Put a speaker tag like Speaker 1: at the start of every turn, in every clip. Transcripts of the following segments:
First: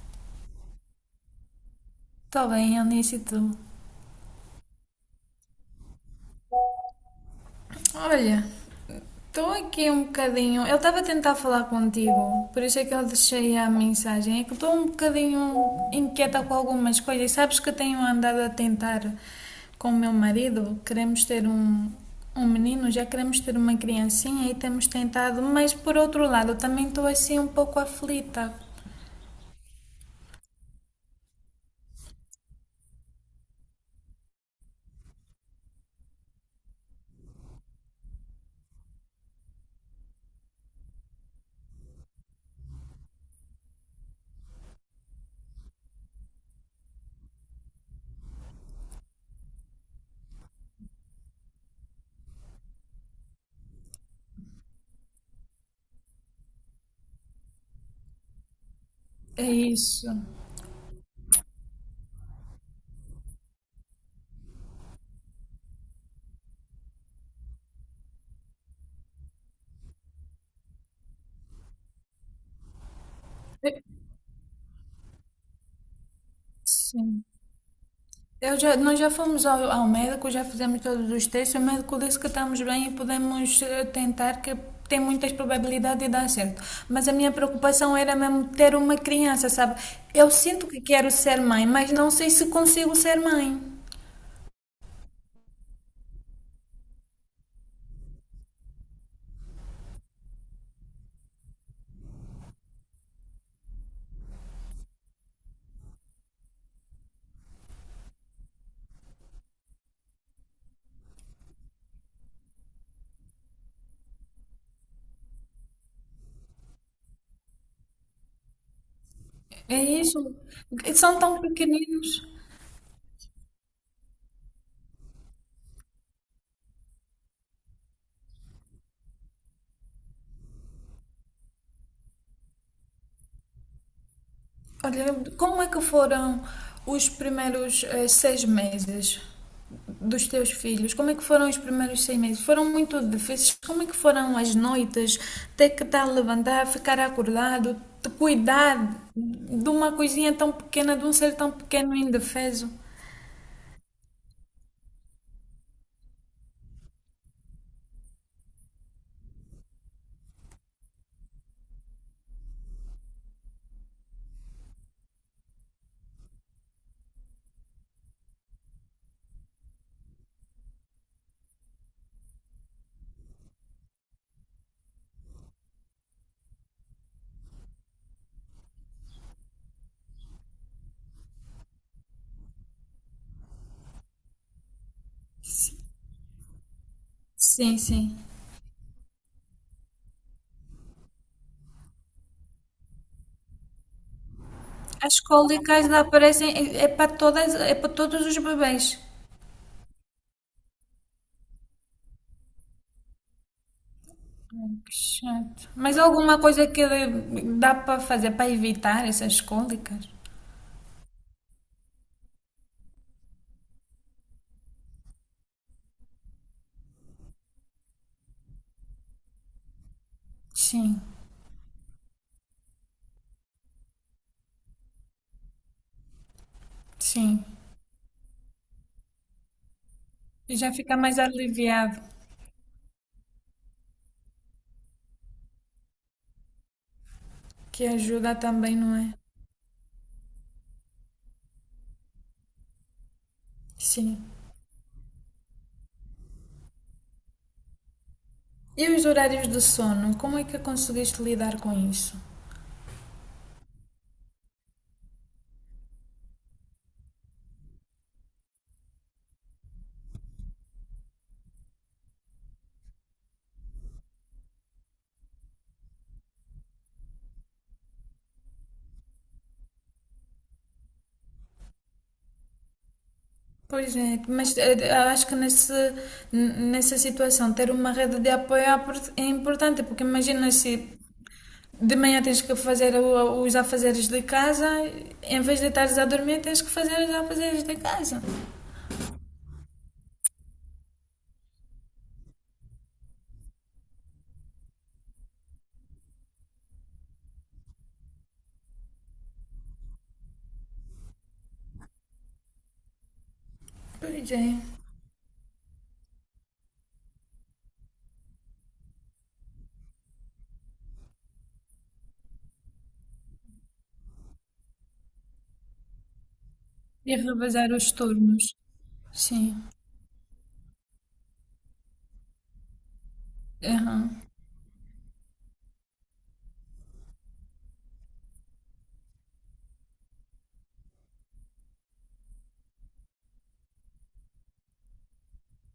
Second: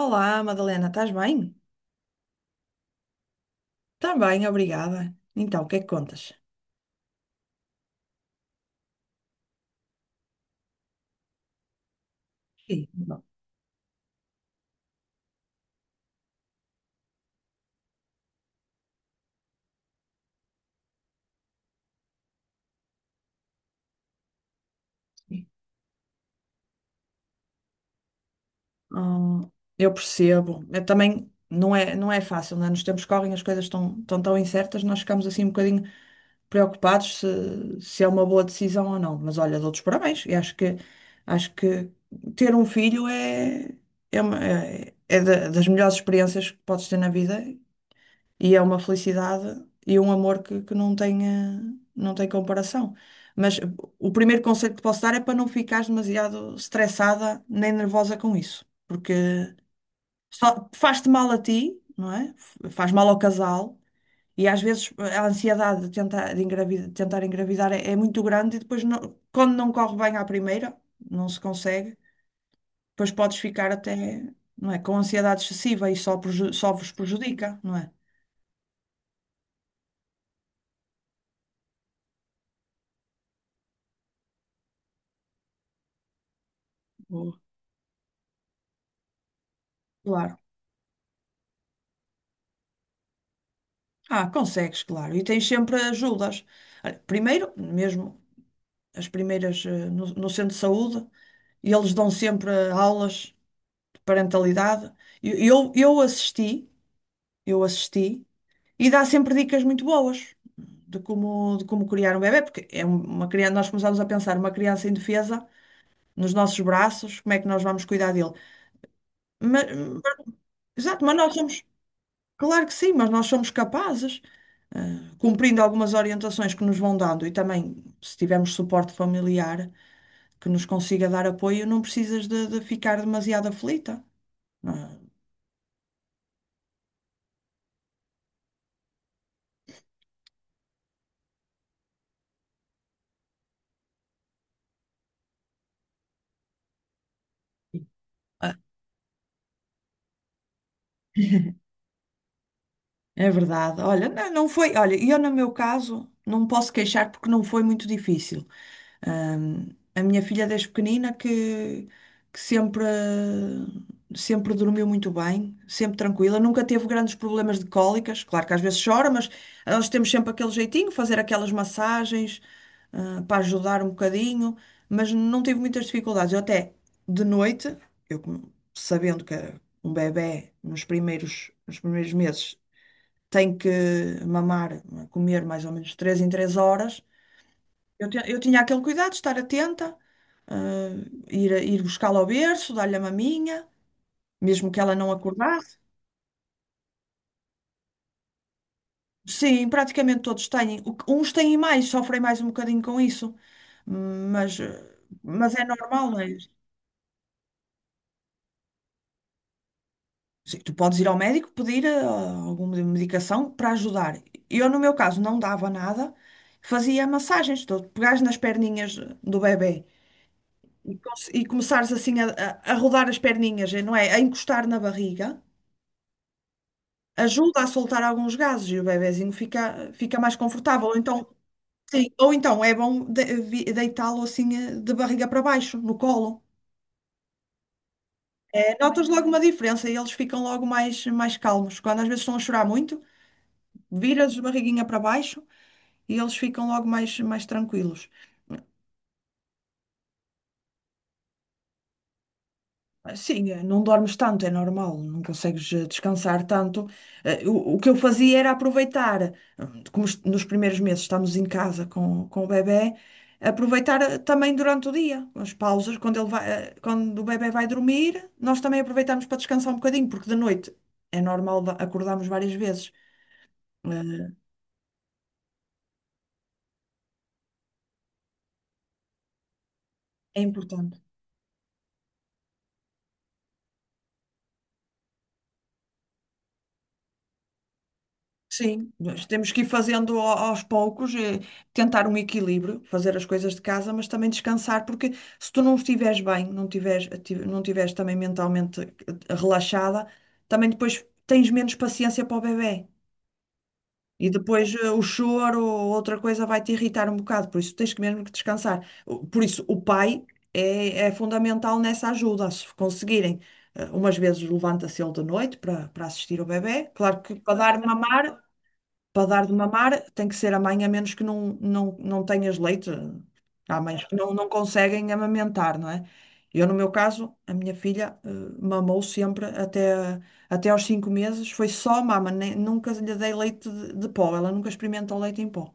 Speaker 1: Olá, Madalena, estás bem?
Speaker 2: Está bem, Eunice, e tu?
Speaker 1: Tá bem, obrigada. Então, o que é que contas?
Speaker 2: Olha, estou aqui um bocadinho. Eu estava a tentar falar contigo, por isso é
Speaker 1: Sim,
Speaker 2: que eu
Speaker 1: bom.
Speaker 2: deixei a mensagem. É que estou um bocadinho inquieta com algumas coisas. Sabes que eu tenho andado a tentar com o meu marido. Queremos ter um menino, já queremos ter uma criancinha e temos tentado, mas por outro lado, também estou assim um pouco aflita.
Speaker 1: Hum, eu percebo. Eu também não é fácil, né? Nos tempos que correm as coisas estão tão incertas, nós ficamos assim um bocadinho preocupados se é uma boa decisão ou não. Mas olha, dou-te os parabéns. Acho que ter um filho das melhores experiências que podes ter na vida. E é uma felicidade e um amor que não tem, não tem comparação. Mas eh, o primeiro conselho que te posso dar é para não ficares demasiado estressada nem nervosa com isso, porque
Speaker 2: É isso.
Speaker 1: só faz-te mal a ti, não é? Faz mal ao casal. E às vezes a ansiedade de tentar, de engravidar, de tentar engravidar é muito grande e depois, quando não corre bem à primeira, não se consegue, depois podes ficar
Speaker 2: É-
Speaker 1: até, não é, com ansiedade excessiva e só, só vos
Speaker 2: Sim.
Speaker 1: prejudica, não é?
Speaker 2: Nós já fomos ao médico, já fizemos todos os testes. O médico disse que estamos bem e podemos tentar, que tem muitas probabilidades de dar certo. Mas a minha
Speaker 1: Boa.
Speaker 2: preocupação era mesmo ter uma criança, sabe? Eu
Speaker 1: Claro.
Speaker 2: sinto que quero ser mãe, mas não sei se consigo ser mãe.
Speaker 1: Ah, consegues, claro. E tens sempre ajudas. Olha, primeiro, mesmo as primeiras no centro de saúde, e eles dão sempre aulas de parentalidade. E Eu, eu assisti, eu assisti, e dá sempre dicas muito boas de como criar um bebé, porque uma criança, nós começamos a pensar uma criança indefesa nos nossos braços, como é que nós vamos cuidar dele? Mas,
Speaker 2: É
Speaker 1: mas-
Speaker 2: isso.
Speaker 1: exato,
Speaker 2: São tão pequeninos.
Speaker 1: claro que sim, mas nós somos capazes, cumprindo algumas orientações que nos vão dando, e também se tivermos suporte familiar que nos consiga dar apoio, não precisas de ficar demasiado aflita. Ah,
Speaker 2: Olha, como é que foram os primeiros 6 meses dos teus filhos? Como é que foram os primeiros 6 meses? Foram muito difíceis? Como é que foram as noites? Ter que estar a levantar, ficar acordado, te
Speaker 1: Ah,
Speaker 2: cuidar de uma coisinha tão pequena, de um ser tão pequeno e indefeso?
Speaker 1: É verdade. Olha, não foi. Olha, eu no meu caso não posso queixar porque não foi muito difícil. Ahm, a minha filha desde pequenina que sempre, sempre dormiu muito bem, sempre tranquila, nunca teve grandes problemas de cólicas. Claro que às vezes chora, mas nós temos sempre aquele jeitinho, fazer aquelas massagens, para ajudar um bocadinho, mas não tive muitas dificuldades. Eu até de noite, sabendo que um bebé nos primeiros meses tem que mamar, comer mais ou menos 3 em 3 horas.
Speaker 2: Sim, sim.
Speaker 1: Eu tinha aquele cuidado de estar atenta, ah, ir buscá-la ao berço, dar-lhe a maminha, mesmo que ela não
Speaker 2: As
Speaker 1: acordasse.
Speaker 2: cólicas aparecem, é, é para todas, é para todos os bebês.
Speaker 1: Sim, praticamente todos têm. Uns têm mais, sofrem mais um bocadinho com isso, mas, ah,
Speaker 2: Que
Speaker 1: mas é
Speaker 2: chato. Mas há
Speaker 1: normal, não é?
Speaker 2: alguma coisa que dá para fazer para evitar essas cólicas?
Speaker 1: Sim, tu podes ir ao médico pedir alguma medicação para ajudar. Eu, no meu caso, não dava nada, fazia massagens, tu pegares nas perninhas do bebê
Speaker 2: Sim.
Speaker 1: e começares assim a rodar as perninhas, não é? A encostar na barriga.
Speaker 2: Sim.
Speaker 1: Ajuda a soltar alguns gases e o bebezinho fica mais
Speaker 2: E já
Speaker 1: confortável. Ou
Speaker 2: fica mais
Speaker 1: então,
Speaker 2: aliviado,
Speaker 1: sim, ou então é bom deitá-lo assim de barriga para baixo, no colo.
Speaker 2: que ajuda também, não
Speaker 1: Notas
Speaker 2: é?
Speaker 1: logo uma diferença e eles ficam logo mais calmos. Quando às vezes estão a chorar muito,
Speaker 2: Sim.
Speaker 1: viras de barriguinha para baixo e eles ficam logo mais tranquilos.
Speaker 2: E os horários de sono, como é que conseguiste lidar com isso?
Speaker 1: Sim, não dormes tanto, é normal, não consegues descansar tanto. O que eu fazia era aproveitar, como nos primeiros meses estamos em casa com o bebé, aproveitar também durante o dia, as pausas, quando ele vai, quando o bebé vai dormir, nós também aproveitamos para descansar um bocadinho, porque de noite é normal acordarmos várias vezes.
Speaker 2: Pois é,
Speaker 1: Eh,
Speaker 2: mas acho que nessa situação ter uma rede de apoio é importante, porque
Speaker 1: É
Speaker 2: imagina se
Speaker 1: importante.
Speaker 2: de manhã tens que fazer os afazeres de casa, em vez de estares a dormir, tens que fazer os afazeres de casa.
Speaker 1: Sim, nós temos que ir fazendo aos poucos, tentar um equilíbrio, fazer as coisas de casa, mas também descansar, porque se tu não estiveres bem, não tiveres também mentalmente relaxada, também depois tens menos paciência para o bebé. E
Speaker 2: Pois é.
Speaker 1: depois o choro ou outra coisa vai te irritar um bocado, por isso tens que mesmo que descansar. Por isso o pai é fundamental nessa ajuda, se conseguirem. Umas vezes levanta-se ele de noite para assistir o bebé,
Speaker 2: E
Speaker 1: claro que para
Speaker 2: revezar
Speaker 1: dar
Speaker 2: os
Speaker 1: mamar,
Speaker 2: turnos.
Speaker 1: para dar
Speaker 2: Sim.
Speaker 1: de mamar tem que ser a mãe, a menos que não tenhas leite. Há mães que
Speaker 2: Aham.
Speaker 1: não conseguem amamentar, não é? Eu, no meu caso, a minha filha mamou sempre até, até aos 5 meses, foi só mama, nunca lhe dei leite de pó, ela nunca experimentou leite em pó.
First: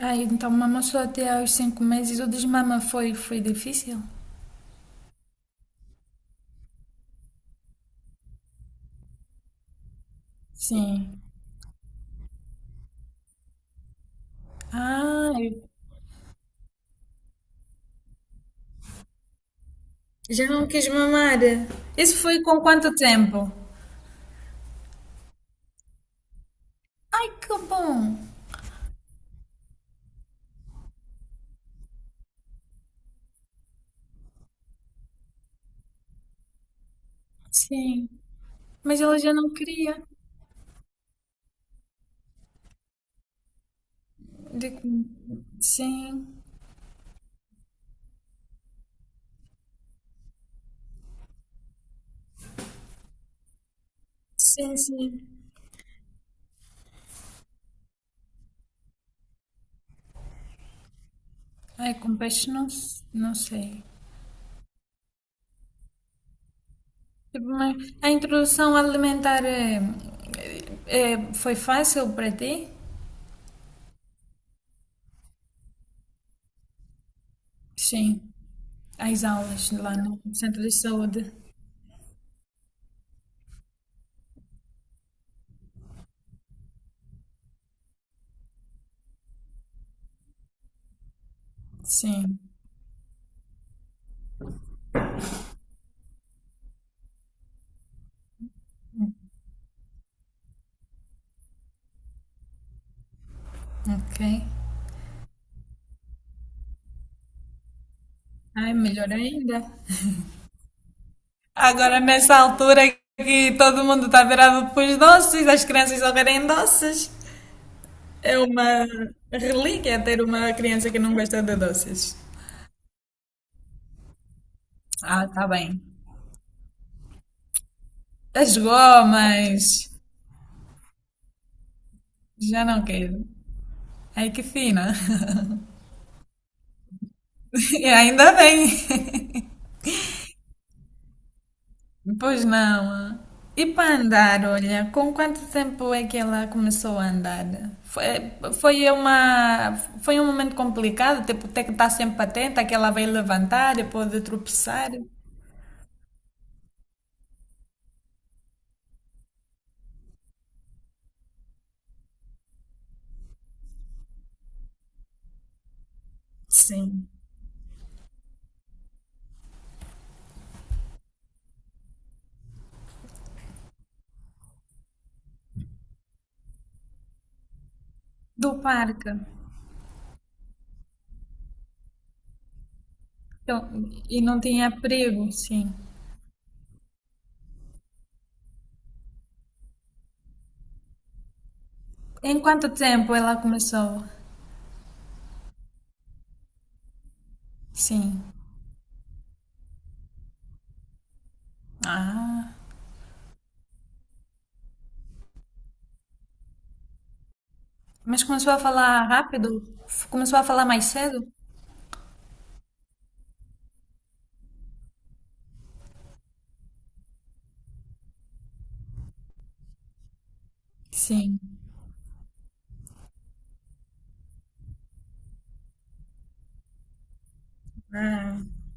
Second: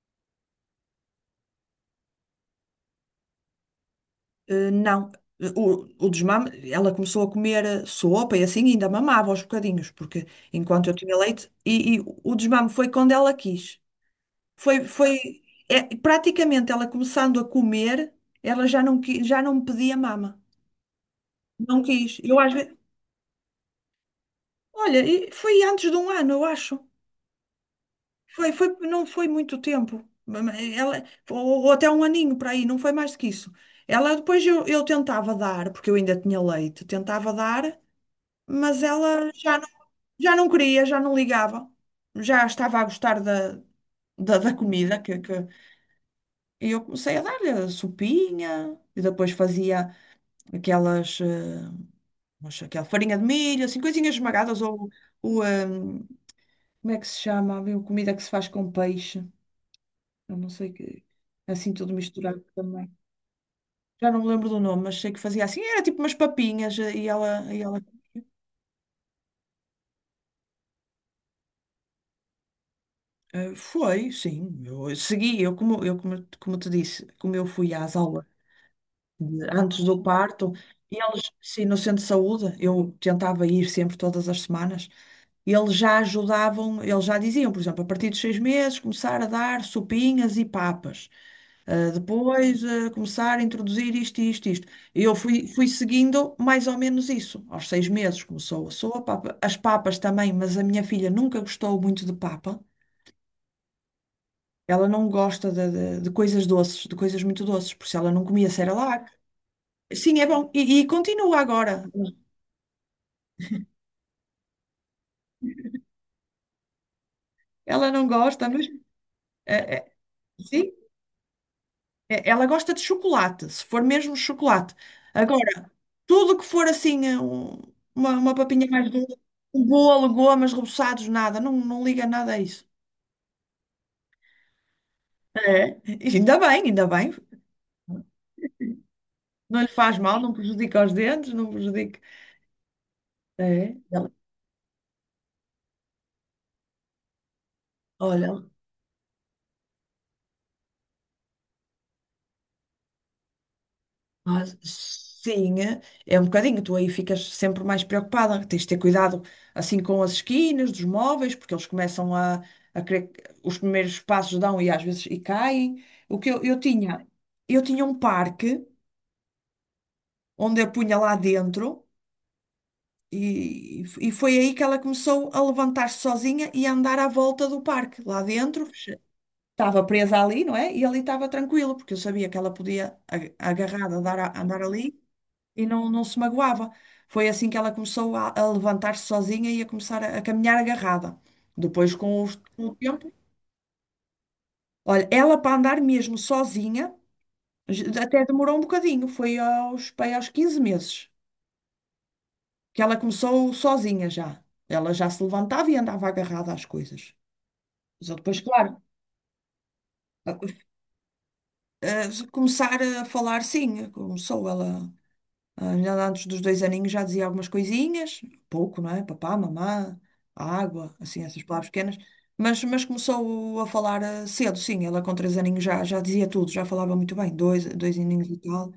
Speaker 2: Ah, então mamou só até aos 5 meses. O desmama foi, foi difícil?
Speaker 1: Eh, não, Eh, o desmame, ela começou a comer sopa e assim ainda mamava aos bocadinhos, porque enquanto eu tinha
Speaker 2: Sim.
Speaker 1: leite, e o desmame foi quando ela quis. Foi,
Speaker 2: Ah,
Speaker 1: foi, é, praticamente ela começando a comer, ela já já não me pedia mama.
Speaker 2: já não quis mamar.
Speaker 1: Não
Speaker 2: Isso
Speaker 1: quis.
Speaker 2: foi com quanto tempo?
Speaker 1: Olha, e foi antes de um ano, eu acho.
Speaker 2: Ai, que bom.
Speaker 1: Foi, não foi muito tempo. Ou até um aninho para aí, não foi mais do que isso. Eu tentava dar, porque eu ainda tinha leite, tentava dar,
Speaker 2: Sim.
Speaker 1: mas
Speaker 2: Mas ela
Speaker 1: ela
Speaker 2: já não queria.
Speaker 1: já não queria, já não ligava. Já estava a gostar da comida
Speaker 2: De- Sim,
Speaker 1: e eu comecei a dar-lhe sopinha e depois fazia. Aquelas, eh, mas aquela farinha de milho, assim, coisinhas esmagadas, ou
Speaker 2: sim.
Speaker 1: o, ehm, como é que se chama? Havia uma comida que se faz com peixe, eu não sei que, assim tudo
Speaker 2: Ai, com
Speaker 1: misturado
Speaker 2: peixe não,
Speaker 1: também.
Speaker 2: não sei.
Speaker 1: Já não me lembro do nome, mas sei que fazia assim, era tipo umas papinhas,
Speaker 2: Tipo,
Speaker 1: e
Speaker 2: mas
Speaker 1: ela
Speaker 2: a introdução alimentar foi fácil para ti?
Speaker 1: foi, sim, eu segui, como te disse, como eu fui às aulas
Speaker 2: Sim. As aulas
Speaker 1: antes
Speaker 2: lá
Speaker 1: do
Speaker 2: no
Speaker 1: parto.
Speaker 2: centro de
Speaker 1: E eles,
Speaker 2: saúde.
Speaker 1: sim, no centro de saúde, eu tentava ir sempre todas as semanas. E eles já ajudavam, eles já diziam, por exemplo, a partir dos 6 meses, começar a dar sopinhas e papas. Ah,
Speaker 2: Sim.
Speaker 1: depois, ah, começar a introduzir isto, isto, isto. E eu fui seguindo mais ou menos isso. Aos 6 meses começou a sopa, as papas também, mas a minha filha nunca gostou muito de papa.
Speaker 2: Ok.
Speaker 1: Ela não gosta de coisas doces, de coisas muito doces, por isso ela não comia
Speaker 2: Ai,
Speaker 1: cerelac.
Speaker 2: melhor ainda.
Speaker 1: Sim, é bom. E e continua agora.
Speaker 2: Agora, nessa altura que todo mundo está virado para os doces, as crianças só querem doces.
Speaker 1: Ela não
Speaker 2: É
Speaker 1: gosta, mas
Speaker 2: uma
Speaker 1: eh, eh,
Speaker 2: relíquia ter uma
Speaker 1: sim,
Speaker 2: criança que não gosta de doces.
Speaker 1: ela gosta de chocolate, se for mesmo chocolate.
Speaker 2: Ah, tá
Speaker 1: Agora,
Speaker 2: bem.
Speaker 1: tudo que for assim, uma
Speaker 2: As
Speaker 1: papinha mais doce, um
Speaker 2: gomas,
Speaker 1: bolo, gomas, reboçados, nada, não liga nada a
Speaker 2: já
Speaker 1: isso.
Speaker 2: não quero. Ai, que fina.
Speaker 1: É. E ainda bem, ainda bem.
Speaker 2: E ainda bem.
Speaker 1: Não lhe faz mal, não prejudica os dentes, não prejudica.
Speaker 2: Pois não. E
Speaker 1: É.
Speaker 2: para andar, olha, com quanto tempo é que ela começou a andar? Foi,
Speaker 1: Olha,
Speaker 2: foi uma, foi um momento complicado, tipo, ter que estar sempre atenta que ela vai levantar e pode tropeçar.
Speaker 1: Sim, é um bocadinho. Tu aí ficas sempre mais preocupada. Tens de ter cuidado assim com as esquinas dos móveis, porque eles começam a querer, os primeiros passos dão e às vezes e caem.
Speaker 2: Sim.
Speaker 1: Eu tinha um parque onde eu punha lá dentro e foi aí que ela começou a levantar-se sozinha e a andar à volta do parque. Lá
Speaker 2: Do
Speaker 1: dentro,
Speaker 2: parque.
Speaker 1: estava presa ali, não é? E ali estava tranquilo, porque eu sabia que ela podia,
Speaker 2: Então,
Speaker 1: agarrada,
Speaker 2: e não
Speaker 1: andar
Speaker 2: tinha
Speaker 1: ali.
Speaker 2: perigo,
Speaker 1: E
Speaker 2: sim.
Speaker 1: não, não se magoava. Foi assim que ela começou a levantar-se sozinha e a começar a caminhar agarrada. Depois,
Speaker 2: Em
Speaker 1: com
Speaker 2: quanto
Speaker 1: o tempo,
Speaker 2: tempo ela começou?
Speaker 1: olha, ela para andar mesmo sozinha,
Speaker 2: Sim.
Speaker 1: até demorou um bocadinho, foi aos 15 meses
Speaker 2: Ah,
Speaker 1: que ela começou sozinha já. Ela já se levantava e andava agarrada às coisas. Mas eu
Speaker 2: mas
Speaker 1: depois,
Speaker 2: começou a
Speaker 1: claro,
Speaker 2: falar rápido?
Speaker 1: a-
Speaker 2: Começou a
Speaker 1: a-
Speaker 2: falar mais cedo?
Speaker 1: a começar a falar, sim, começou ela. A minha lá antes dos dois aninhos já dizia algumas coisinhas, pouco, não é? Papá, mamã, água, assim,
Speaker 2: Sim.
Speaker 1: essas palavras pequenas. Mas começou a falar cedo, sim. Ela com três aninhos já dizia tudo, já falava muito bem, dois aninhos e
Speaker 2: Ah.
Speaker 1: tal.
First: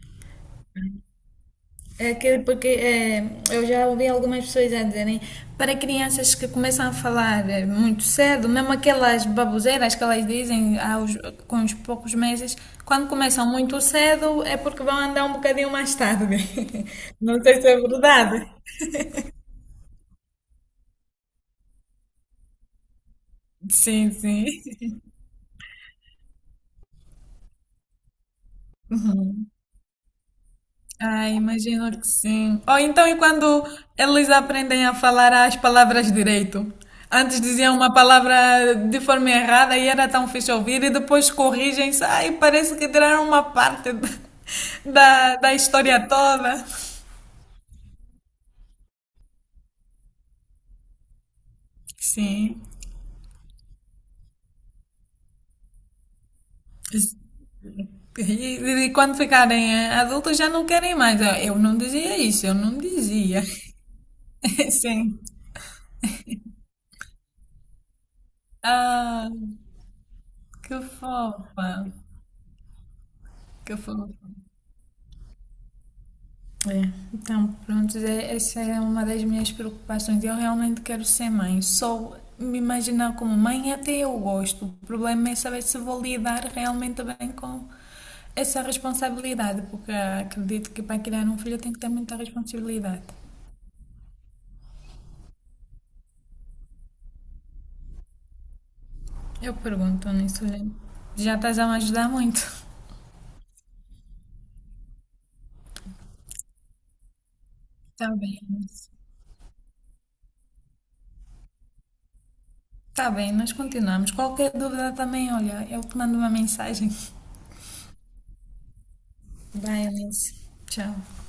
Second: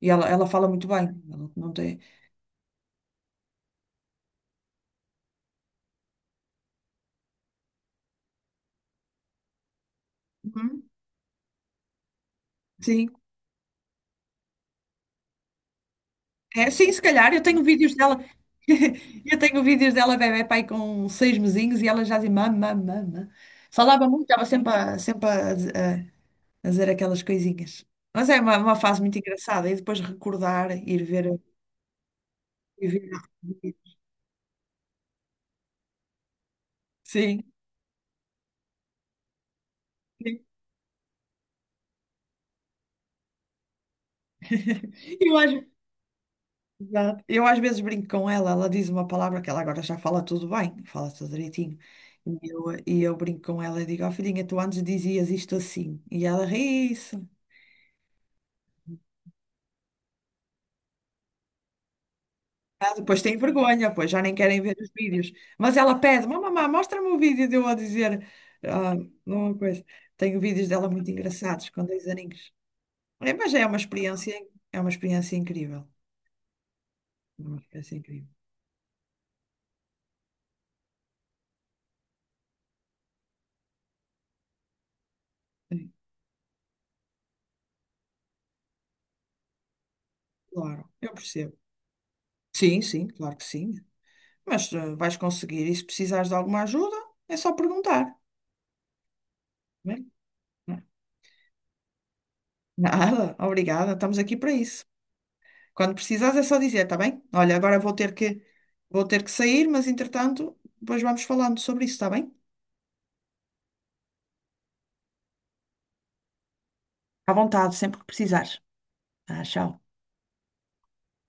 Speaker 1: E ela fala muito bem. Ela não tem...
Speaker 2: É aquele porque é, eu já ouvi algumas pessoas a dizerem para crianças que começam a falar muito cedo, mesmo aquelas baboseiras que elas dizem
Speaker 1: Uhum,
Speaker 2: aos, com os poucos meses, quando
Speaker 1: sim.
Speaker 2: começam muito cedo é porque vão andar um bocadinho mais tarde.
Speaker 1: É, sim, se calhar.
Speaker 2: Não
Speaker 1: Eu tenho
Speaker 2: sei se é
Speaker 1: vídeos dela.
Speaker 2: verdade.
Speaker 1: Eu tenho vídeos dela, bebé, com 6 mesinhos e ela já dizia mamã. Falava
Speaker 2: Sim,
Speaker 1: muito,
Speaker 2: sim.
Speaker 1: sempre a, fazer aquelas coisinhas. Mas é uma fase muito engraçada. E depois recordar,
Speaker 2: Ai, imagino que sim. Ou
Speaker 1: ir
Speaker 2: então,
Speaker 1: ver,
Speaker 2: e
Speaker 1: a
Speaker 2: quando
Speaker 1: repetir.
Speaker 2: eles aprendem a falar as palavras direito? Antes
Speaker 1: Sim,
Speaker 2: diziam uma palavra de forma errada e era tão
Speaker 1: sim.
Speaker 2: fixe ouvir, e depois corrigem-se. Ai, parece que tiraram uma parte
Speaker 1: Eu às,
Speaker 2: da história toda.
Speaker 1: exato. Eu às vezes brinco com ela, ela diz uma palavra que ela agora já fala tudo bem, fala tudo direitinho.
Speaker 2: Sim.
Speaker 1: E eu brinco com ela e digo, ó filhinha, tu antes dizias isto assim. E ela ri-se.
Speaker 2: Quando ficarem adultos já não querem mais. Ah, eu não dizia isso, eu não
Speaker 1: Ah, depois tem
Speaker 2: dizia.
Speaker 1: vergonha, pois já nem querem ver os
Speaker 2: Sim.
Speaker 1: vídeos. Mas ela pede, mamãe, mostra-me o vídeo de eu a dizer ah,
Speaker 2: Ah,
Speaker 1: uma coisa. Tenho vídeos
Speaker 2: que
Speaker 1: dela muito engraçados, com
Speaker 2: fofa.
Speaker 1: dois aninhos. É, mas é
Speaker 2: Que fofa.
Speaker 1: é uma experiência incrível.
Speaker 2: É, então,
Speaker 1: É uma experiência
Speaker 2: pronto,
Speaker 1: incrível.
Speaker 2: essa é uma das minhas preocupações. Eu realmente quero ser mãe. Só me imaginar como mãe até eu gosto. O problema é saber se
Speaker 1: Sim,
Speaker 2: vou lidar realmente bem com essa responsabilidade, porque acredito que
Speaker 1: claro,
Speaker 2: para
Speaker 1: eu
Speaker 2: criar um
Speaker 1: percebo.
Speaker 2: filho tem que ter muita
Speaker 1: Sim,
Speaker 2: responsabilidade.
Speaker 1: sim, claro que sim. Vais conseguir. E se precisares de alguma ajuda, é só perguntar.
Speaker 2: Eu
Speaker 1: Bem,
Speaker 2: pergunto nisso, olha,
Speaker 1: na-
Speaker 2: já estás a me ajudar muito.
Speaker 1: Nada, obrigada, estamos aqui para isso. Quando precisares é só dizer, está bem? Olha, agora
Speaker 2: Está bem,
Speaker 1: vou ter que sair, mas entretanto, depois vamos falando sobre isso, está bem?
Speaker 2: está bem, nós continuamos. Qualquer dúvida também, olha, eu te mando uma mensagem.
Speaker 1: À vontade, sempre que precisares. Tá, tchau.
Speaker 2: Bye, Alice. Tchau.